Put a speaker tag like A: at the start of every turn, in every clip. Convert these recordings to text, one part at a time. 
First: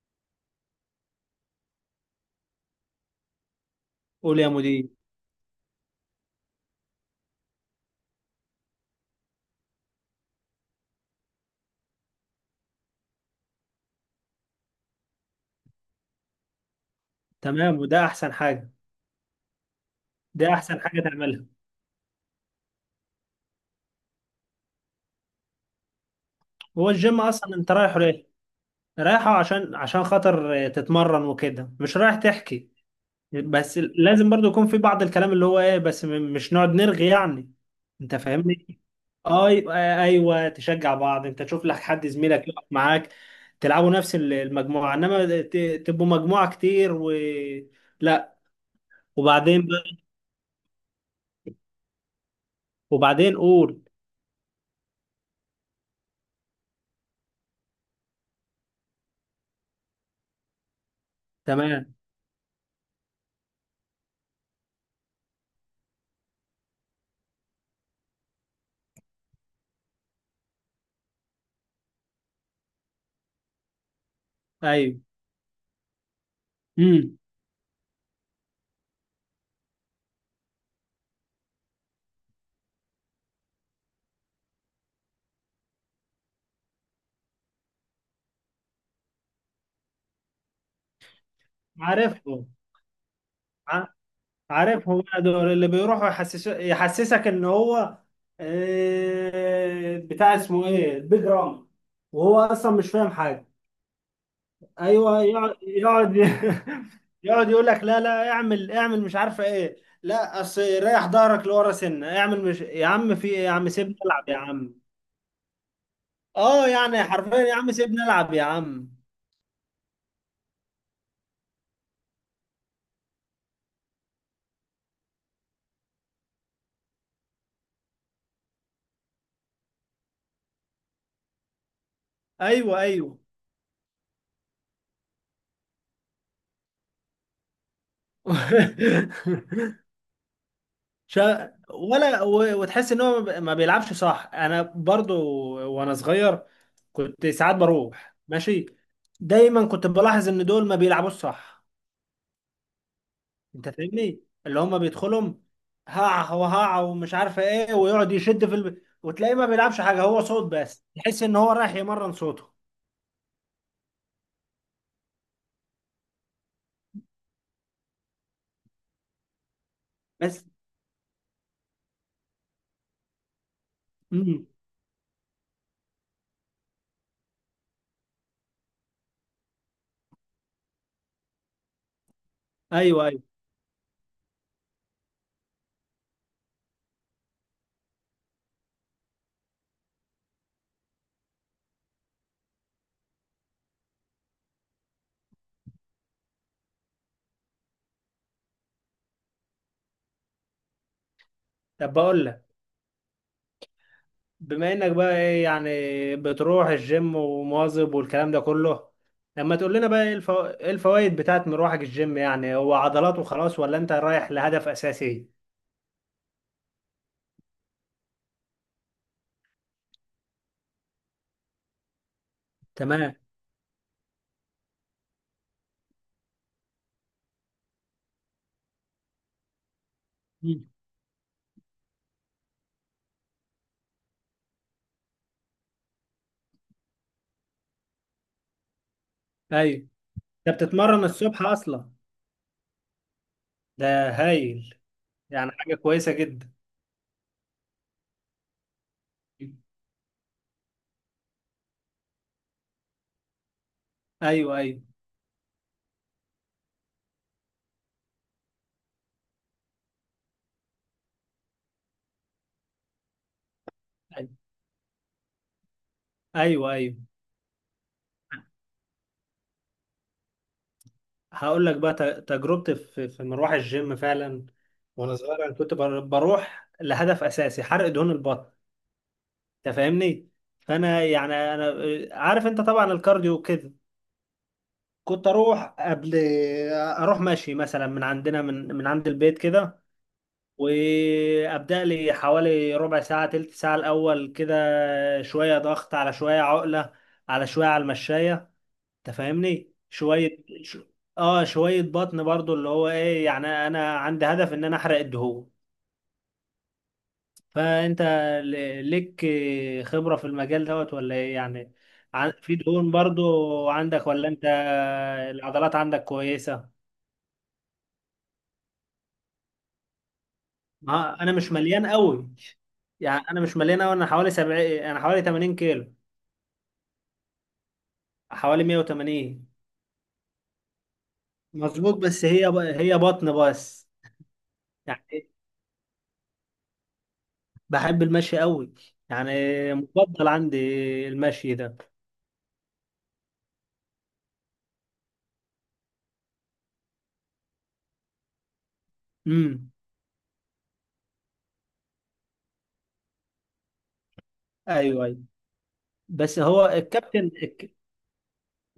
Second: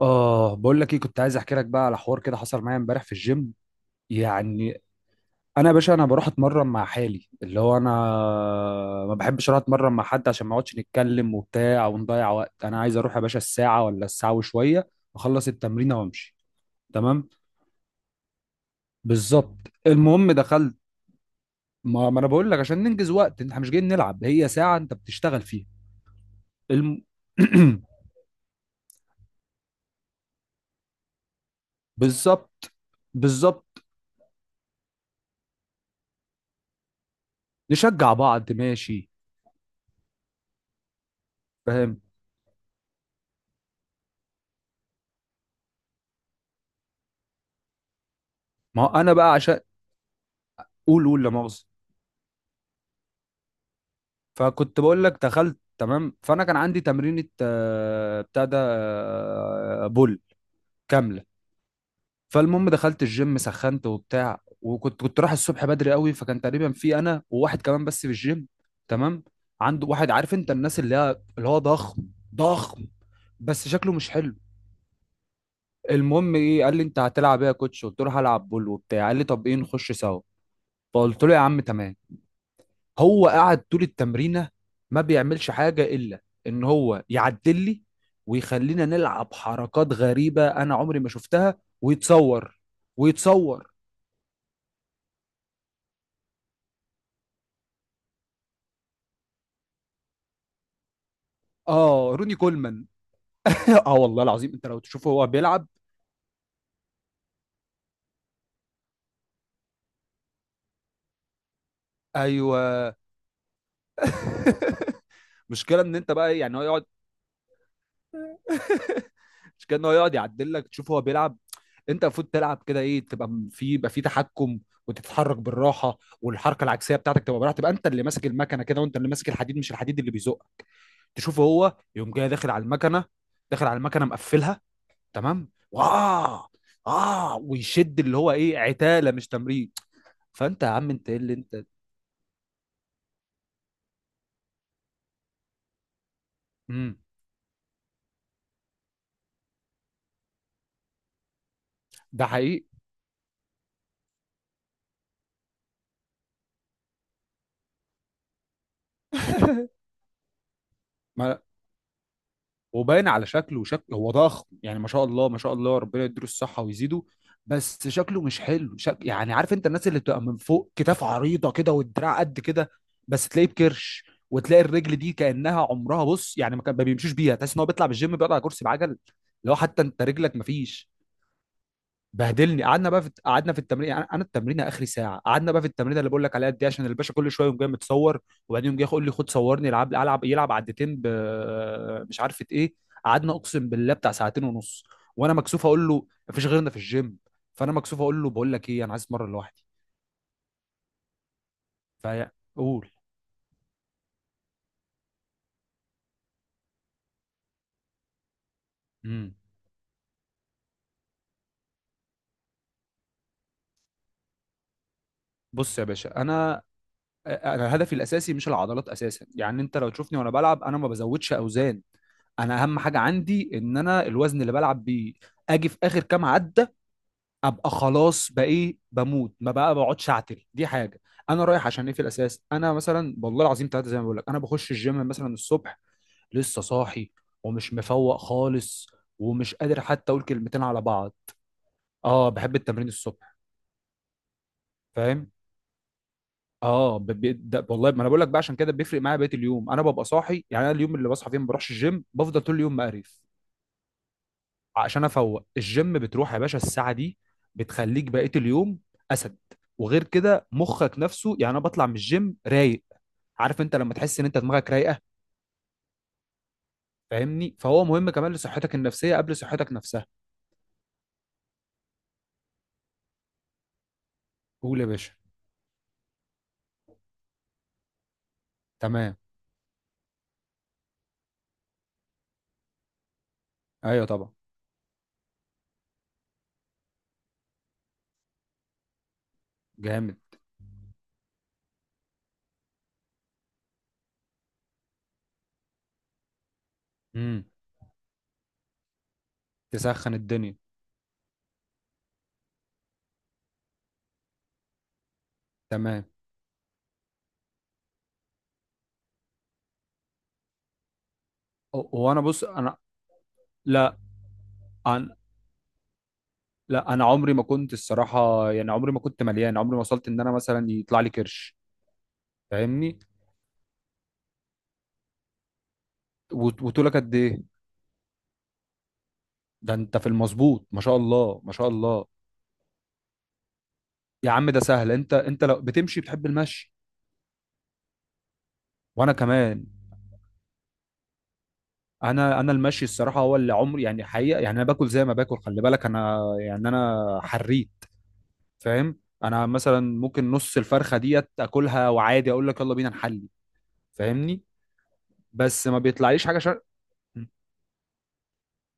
A: اه بقول لك ايه، كنت عايز احكي لك بقى على حوار كده حصل معايا امبارح في الجيم
B: قول يا
A: يعني.
B: مدير.
A: انا يا باشا، انا بروح اتمرن مع حالي، اللي هو انا ما بحبش اروح اتمرن مع حد عشان ما اقعدش نتكلم وبتاع ونضيع وقت. انا عايز اروح يا باشا الساعه ولا الساعه وشويه، اخلص التمرين وامشي. تمام.
B: تمام، وده احسن حاجه.
A: بالظبط. المهم
B: ده
A: دخلت.
B: احسن حاجه تعملها.
A: ما انا بقول لك عشان ننجز وقت، احنا مش جايين نلعب، هي ساعه انت بتشتغل فيها.
B: هو
A: الم...
B: الجيم اصلا انت رايحه ليه؟ رايحه عشان خاطر تتمرن وكده، مش رايح تحكي.
A: بالظبط. بالظبط.
B: بس لازم برضو يكون في بعض الكلام اللي هو ايه، بس مش نقعد نرغي يعني.
A: نشجع
B: انت
A: بعض
B: فاهمني.
A: ماشي.
B: اي، ايوه تشجع بعض. انت تشوف لك
A: فاهم.
B: حد زميلك يقف معاك، تلعبوا نفس المجموعه، انما تبقوا مجموعه كتير و لا.
A: ما هو انا بقى عشان،
B: وبعدين بقى-
A: قول قول لا مؤاخذة.
B: وبعدين قول.
A: فكنت بقول لك دخلت تمام، فانا كان عندي تمرينة بتاع ده بول كاملة.
B: تمام.
A: فالمهم دخلت الجيم، سخنت وبتاع، وكنت رايح الصبح بدري قوي، فكان تقريبا في انا وواحد كمان بس في الجيم. تمام. عنده واحد، عارف انت الناس اللي هي اللي هو ضخم، ضخم بس شكله مش حلو.
B: ايوه.
A: المهم ايه، قال لي انت
B: امم.
A: هتلعب ايه يا كوتش؟ قلت له هلعب بول وبتاع. قال لي طب ايه نخش سوا؟ فقلت له يا عم تمام. هو قعد طول التمرينة ما بيعملش حاجة إلا إن هو يعدل لي ويخلينا نلعب حركات غريبة أنا عمري ما شفتها،
B: عارفهم.
A: ويتصور ويتصور.
B: عارف هو دول اللي بيروحوا يحسس يحسسك ان هو بتاع اسمه ايه، البيج رام،
A: آه روني
B: وهو اصلا
A: كولمان.
B: مش فاهم حاجه.
A: آه والله العظيم، أنت لو تشوفه
B: ايوه
A: هو
B: يقعد
A: بيلعب.
B: يقعد يقعد يقول لك لا لا، اعمل مش عارفه ايه. لا اصل ريح ظهرك لورا سنه، اعمل، مش، يا
A: أيوه.
B: عم في ايه يا عم، سيبني العب يا عم.
A: مشكلة إن أنت بقى يعني هو
B: اه
A: يقعد،
B: يعني حرفيا، يا عم سيبني العب يا عم.
A: مشكلة إن هو يقعد يعدل لك تشوف هو بيلعب. أنت المفروض تلعب كده، إيه، تبقى في يبقى في تحكم وتتحرك بالراحة، والحركة العكسية بتاعتك تبقى براحة، تبقى أنت اللي ماسك المكنة كده، وأنت اللي ماسك الحديد مش الحديد اللي بيزق. تشوفه هو يقوم جاي داخل على
B: ايوه
A: المكنه،
B: ايوه.
A: داخل على المكنه مقفلها. تمام واه. اه ويشد اللي هو ايه، عتاله مش تمرين. فانت يا عم انت ايه اللي انت.
B: وتحس ان هو ما بيلعبش صح. انا برضو وانا صغير
A: امم.
B: كنت ساعات بروح ماشي، دايما كنت بلاحظ ان دول ما بيلعبوش صح.
A: ده حقيقي.
B: انت فاهمني، اللي هم بيدخلهم هقع وهقع ومش عارف ايه، ويقعد يشد في وتلاقيه ما بيلعبش حاجه، هو صوت بس، تحس ان
A: ما
B: هو رايح يمرن صوته
A: وباين على شكله، شكله هو ضخم يعني، ما شاء الله ما شاء الله، ربنا يديله الصحة ويزيده، بس شكله مش حلو. يعني عارف انت الناس اللي بتبقى من
B: بس.
A: فوق كتاف عريضة كده، والدراع قد كده، بس تلاقيه بكرش،
B: امم.
A: وتلاقي الرجل دي كأنها عمرها بص يعني ما كان ما بيمشوش بيها، تحس ان هو بيطلع بالجيم بيقعد على كرسي بعجل. لو حتى انت رجلك ما فيش. بهدلني. قعدنا بقى في
B: ايوه ايوه.
A: قعدنا في التمرين، يعني انا التمرين اخري ساعه، قعدنا بقى في التمرين اللي بقول لك عليها دي، عشان الباشا كل شويه يقوم جاي متصور، وبعدين يقوم جاي يقول لي خد صورني، العب العب، يلعب عدتين ب، مش عارفه ايه. قعدنا اقسم بالله بتاع ساعتين ونص، وانا مكسوف اقول له مفيش غيرنا في الجيم، فانا مكسوف اقول له بقول لك ايه انا عايز اتمرن لوحدي،
B: طب بقول لك،
A: فقول.
B: بما انك بقى ايه، يعني بتروح الجيم ومواظب والكلام ده كله،
A: امم.
B: لما تقول لنا بقى ايه ايه الفوائد بتاعت مروحك الجيم؟ يعني هو عضلات وخلاص، ولا انت رايح لهدف اساسي؟
A: بص يا باشا انا، انا هدفي الاساسي مش العضلات اساسا، يعني انت لو تشوفني وانا بلعب انا ما بزودش اوزان. انا اهم حاجه
B: تمام.
A: عندي ان انا الوزن اللي بلعب بيه اجي في اخر كام عده، ابقى خلاص بقى ايه بموت، ما بقى بقعدش اعتل،
B: مم.
A: دي حاجه. انا رايح عشان ايه في الاساس، انا مثلا والله العظيم ثلاثه زي ما بقول لك، انا بخش الجيم مثلا الصبح لسه صاحي، ومش مفوق خالص، ومش قادر
B: ايوه.
A: حتى اقول
B: ده
A: كلمتين على
B: بتتمرن
A: بعض.
B: الصبح اصلا؟
A: اه بحب التمرين الصبح.
B: ده هايل.
A: فاهم.
B: يعني حاجة كويسة جدا.
A: اه ده والله ما انا بقول لك بقى عشان كده بيفرق معايا بقيه اليوم. انا ببقى صاحي، يعني انا اليوم اللي بصحى فيه ما بروحش الجيم بفضل طول اليوم مقرف،
B: ايوه ايوه.
A: عشان افوق. الجيم بتروح يا باشا الساعه دي، بتخليك بقيه اليوم اسد. وغير كده مخك نفسه، يعني انا بطلع من الجيم رايق، عارف انت لما تحس ان
B: ايوه
A: انت دماغك رايقه،
B: ايوه. ايوه.
A: فاهمني؟ فهو مهم كمان لصحتك النفسيه قبل صحتك نفسها.
B: هقول لك بقى تجربتي في في مروح الجيم فعلا.
A: قول يا باشا.
B: وانا صغير انا كنت بروح لهدف اساسي، حرق دهون البطن.
A: تمام.
B: انت فاهمني. فانا يعني انا، عارف انت طبعا الكارديو كده،
A: ايوه طبعا.
B: كنت اروح قبل، اروح ماشي مثلا من عندنا من من عند البيت كده،
A: جامد.
B: وابدا لي حوالي ربع ساعه تلت ساعه الاول كده، شويه ضغط على شويه عقله،
A: امم.
B: على شويه على المشايه. انت فاهمني،
A: تسخن
B: شويه
A: الدنيا.
B: ش... اه شويه بطن برضو، اللي هو ايه، يعني انا عندي هدف ان انا احرق الدهون.
A: تمام.
B: فانت ليك خبرة في المجال دوت ولا ايه يعني؟
A: وانا بص
B: في
A: انا،
B: دهون برضو
A: لا.
B: عندك ولا انت
A: أنا.
B: العضلات عندك كويسة؟
A: لا انا عمري ما كنت الصراحه، يعني عمري ما كنت مليان، عمري ما وصلت ان انا مثلا يطلع لي
B: ما انا مش
A: كرش.
B: مليان قوي،
A: فاهمني.
B: يعني انا مش مليان قوي، انا حوالي 70، انا حوالي 80 كيلو.
A: وطولك قد ايه؟
B: حوالي 180.
A: ده انت في المظبوط، ما شاء الله ما شاء
B: مظبوط،
A: الله.
B: بس هي هي بطن بس،
A: يا عم ده سهل، انت
B: يعني.
A: انت لو بتمشي، بتحب المشي؟
B: بحب المشي قوي،
A: وانا
B: يعني
A: كمان.
B: مفضل عندي المشي ده.
A: انا انا المشي الصراحه هو اللي عمري يعني حقيقه، يعني انا باكل زي ما باكل، خلي بالك انا يعني انا حريت. فاهم؟ انا
B: امم.
A: مثلا ممكن نص الفرخه ديت اكلها وعادي اقول لك يلا بينا نحلي، فاهمني؟
B: ايوه ايوه.
A: بس ما بيطلعليش حاجه.
B: بس هو
A: أمم.
B: الكابتن.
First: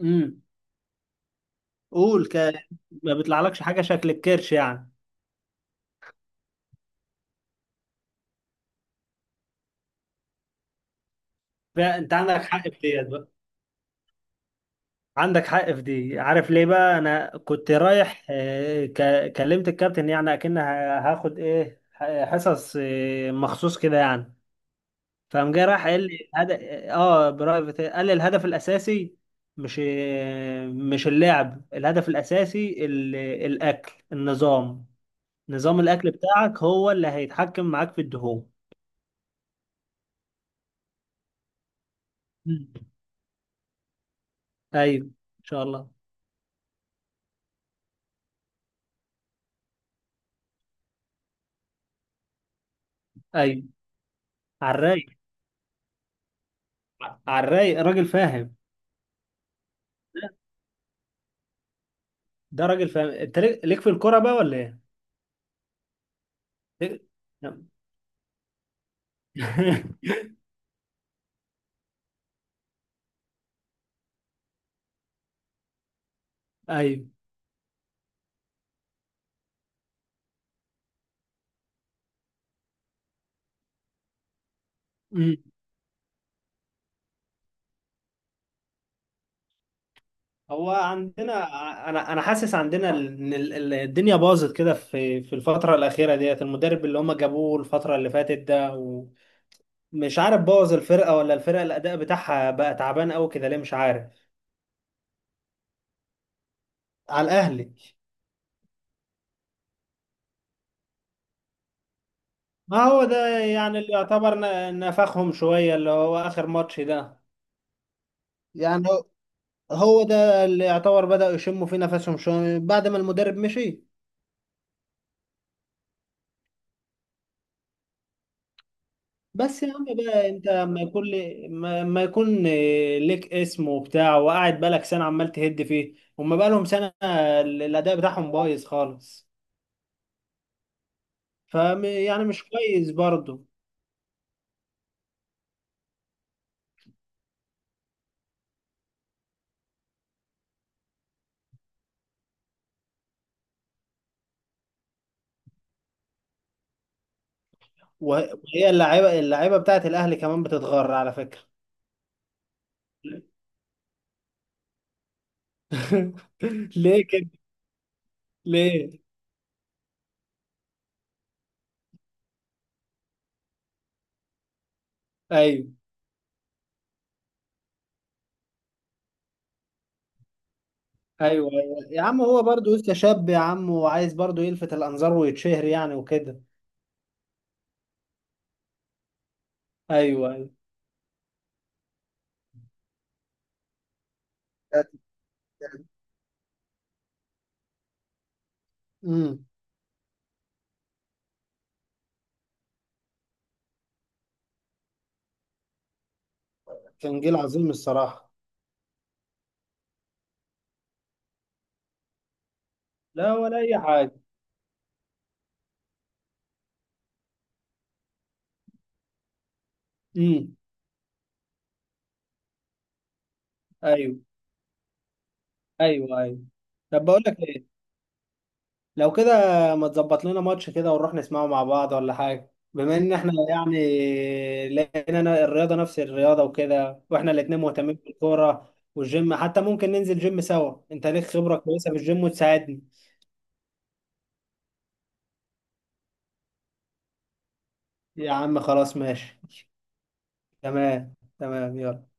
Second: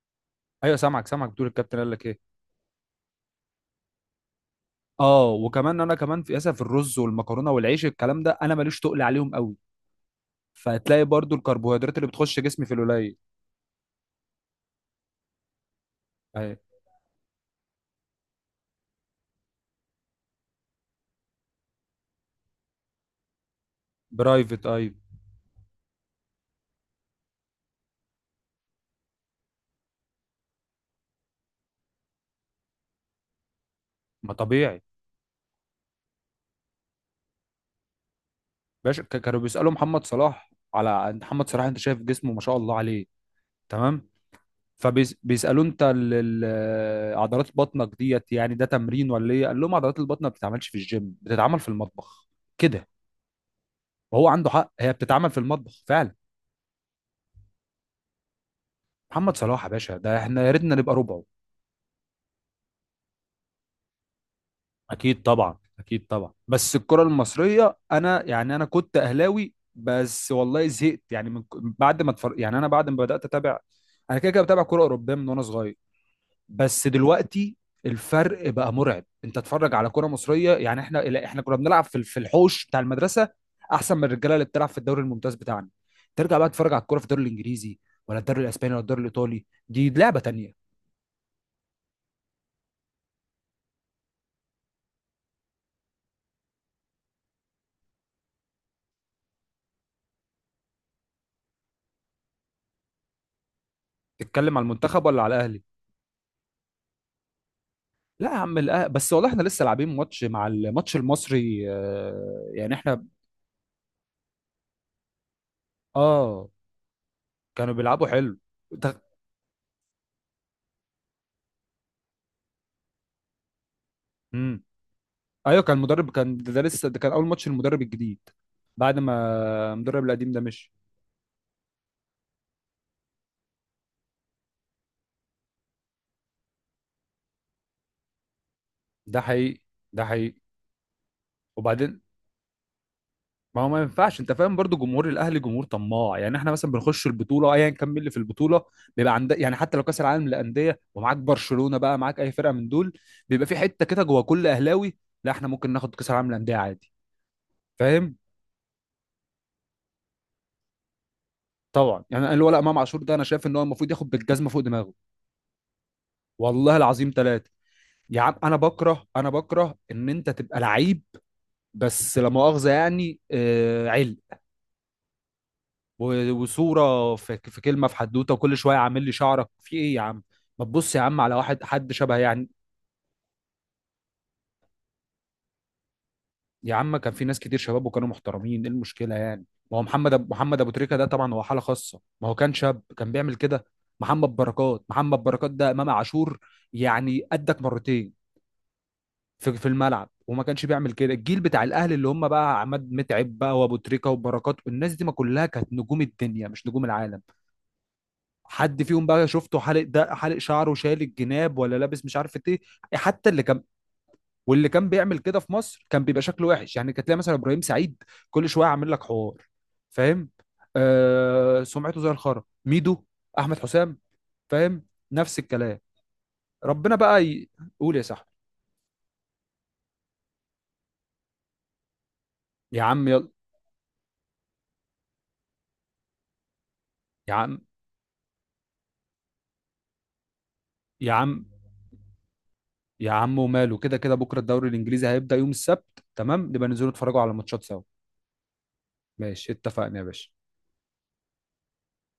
B: امم.
A: ايوه سامعك سامعك، بتقول الكابتن قال لك ايه.
B: قول ك... ما بيطلعلكش حاجه شكل الكرش يعني.
A: اه وكمان انا كمان في، اسف، في الرز والمكرونه والعيش، الكلام ده انا ماليش تقل عليهم قوي، فهتلاقي برضو الكربوهيدرات اللي
B: فانت
A: بتخش
B: عندك
A: جسمي
B: حق
A: في
B: في ديت
A: القليل.
B: بقى. عندك حق في دي، عارف
A: اي.
B: ليه بقى، انا كنت رايح، كلمت الكابتن يعني اكن هاخد ايه، حصص مخصوص كده يعني.
A: برايفت، اي.
B: فقام جاي راح قال لي هدف. اه برايفت، قال لي الهدف الاساسي مش، مش اللعب، الهدف الاساسي الاكل،
A: ما طبيعي.
B: النظام. نظام الاكل بتاعك هو اللي هيتحكم معاك في الدهون.
A: باشا، كانوا بيسالوا محمد صلاح، على محمد صلاح انت شايف جسمه ما شاء
B: مم.
A: الله عليه، تمام؟
B: ايوه ان شاء
A: فبيسالوا انت
B: الله.
A: عضلات بطنك ديت يعني، ده تمرين ولا ايه؟ قال لهم عضلات البطن ما بتتعملش في الجيم، بتتعمل في المطبخ، كده.
B: ايوه.
A: وهو عنده حق،
B: على
A: هي
B: الرايق.
A: بتتعمل في المطبخ فعلا.
B: على الرايق، راجل فاهم.
A: محمد صلاح يا باشا ده احنا يا ريتنا نبقى ربعه.
B: ده راجل فاهم. انت ليك في الكوره بقى ولا ايه؟
A: اكيد طبعا، اكيد طبعا، بس الكره
B: ليك-
A: المصريه، انا يعني انا كنت اهلاوي،
B: نعم.
A: بس والله زهقت، يعني من بعد ما اتفرج، يعني انا بعد ما بدات اتابع، انا كده كده بتابع كره اوروبيه من وانا صغير، بس
B: ايوه.
A: دلوقتي الفرق بقى مرعب. انت اتفرج على كره مصريه، يعني احنا لا، احنا كنا بنلعب في الحوش بتاع المدرسه احسن من الرجاله اللي بتلعب في الدوري الممتاز
B: أمم.
A: بتاعنا. ترجع بقى تتفرج على الكره في الدوري الانجليزي، ولا الدوري الاسباني، ولا الدوري الايطالي، دي لعبه تانيه.
B: هو عندنا انا حاسس عندنا ان الدنيا باظت كده في في الفتره الاخيره ديت، المدرب اللي هم جابوه الفتره اللي فاتت ده، ومش عارف بوظ الفرقه ولا الفرقه الاداء بتاعها بقى تعبان قوي كده ليه مش عارف.
A: تتكلم على المنتخب ولا على الاهلي؟
B: على الاهلي.
A: لا يا عم، بس والله احنا لسه لاعبين ماتش مع الماتش المصري يعني
B: ما
A: احنا،
B: هو ده يعني اللي يعتبر نفخهم شويه، اللي هو اخر
A: اه،
B: ماتش ده
A: كانوا بيلعبوا حلو
B: يعني.
A: ده.
B: هو ده اللي يعتبر بدأوا يشموا فيه نفسهم شوية بعد ما المدرب مشي.
A: امم. ايوه كان المدرب، كان ده ده لسه ده كان اول ماتش المدرب الجديد بعد ما
B: بس يا عم
A: المدرب
B: بقى،
A: القديم ده
B: انت
A: مشي.
B: ما يكون ليك اسم وبتاع وقاعد بقالك سنة عمال تهد فيه، هما بقالهم سنة الأداء بتاعهم بايظ
A: ده
B: خالص.
A: حقيقي، ده حقيقي.
B: ف
A: وبعدين،
B: يعني مش كويس برضه.
A: ما هو ما ينفعش. انت فاهم برضو، جمهور الاهلي جمهور طماع، يعني احنا مثلا بنخش البطوله ايا كان مين اللي في البطوله، بيبقى عندك يعني حتى لو كاس العالم للانديه ومعاك برشلونه بقى، معاك اي فرقه من دول، بيبقى في حته كده جوه كل اهلاوي، لا احنا ممكن ناخد كاس العالم للانديه عادي. فاهم؟
B: وهي اللعيبة بتاعت الأهلي كمان بتتغر على فكرة.
A: طبعا، يعني الولد امام عاشور ده انا شايف ان هو المفروض ياخد بالجزمه فوق دماغه، والله
B: ليه
A: العظيم
B: كده؟
A: ثلاثه. يا عم انا
B: ليه؟
A: بكره، انا بكره ان انت تبقى لعيب، بس لا مؤاخذه، يعني آه علم،
B: ايوه
A: وصوره في كلمه، في حدوته، وكل شويه عامل لي شعرك في ايه يا عم؟ ما تبص يا عم على
B: ايوه.
A: واحد،
B: ايوه
A: حد
B: يا
A: شبه
B: عم، هو
A: يعني.
B: برضه لسه شاب يا عم، وعايز برضه يلفت الأنظار ويتشهر يعني وكده.
A: يا عم كان في ناس كتير شباب وكانوا محترمين، ايه المشكله يعني؟ ما هو محمد
B: ايوه ايوه.
A: محمد ابو تريكه ده طبعا هو حاله خاصه، ما هو كان شاب كان بيعمل كده؟ محمد بركات،
B: الذات.
A: محمد بركات ده
B: التالي.
A: امام عاشور يعني قدك مرتين
B: امم.
A: في الملعب وما كانش بيعمل كده. الجيل بتاع الاهلي اللي هم بقى عماد متعب بقى وابو تريكه وبركات، الناس دي ما كلها كانت نجوم الدنيا مش نجوم
B: كان
A: العالم،
B: جيل عظيم الصراحة.
A: حد فيهم بقى شفته حالق ده، حالق شعره، شايل الجناب، ولا لابس مش عارف ايه؟ حتى
B: لا
A: اللي
B: ولا
A: كان،
B: أي حاجة.
A: واللي كان بيعمل كده في مصر كان بيبقى شكله وحش، يعني كانت تلاقي مثلا ابراهيم سعيد كل شويه عامل لك حوار، فاهم؟
B: امم.
A: آه سمعته زي الخرا. ميدو، احمد حسام،
B: أيوه
A: فاهم، نفس الكلام.
B: أيوه. أيوه.
A: ربنا
B: طب بقول
A: بقى
B: لك إيه،
A: قول يا صاحبي.
B: لو كده ما تظبط لنا ماتش كده ونروح نسمعه مع بعض ولا حاجة،
A: يا
B: بما
A: عم
B: إن
A: يلا.
B: إحنا يعني لقينا، أنا الرياضة نفس الرياضة وكده، وإحنا
A: يا عم،
B: الاتنين مهتمين بالكورة والجيم، حتى ممكن ننزل جيم سوا، أنت
A: يا
B: ليك
A: عم،
B: خبرة كويسة في الجيم وتساعدني.
A: يا عم وماله، كده كده بكره الدوري الانجليزي هيبدا يوم السبت، تمام؟ نبقى ننزلوا نتفرجوا على ماتشات سوا.
B: يا عم خلاص ماشي.
A: ماشي، اتفقنا يا باشا.
B: تمام تمام، يلا.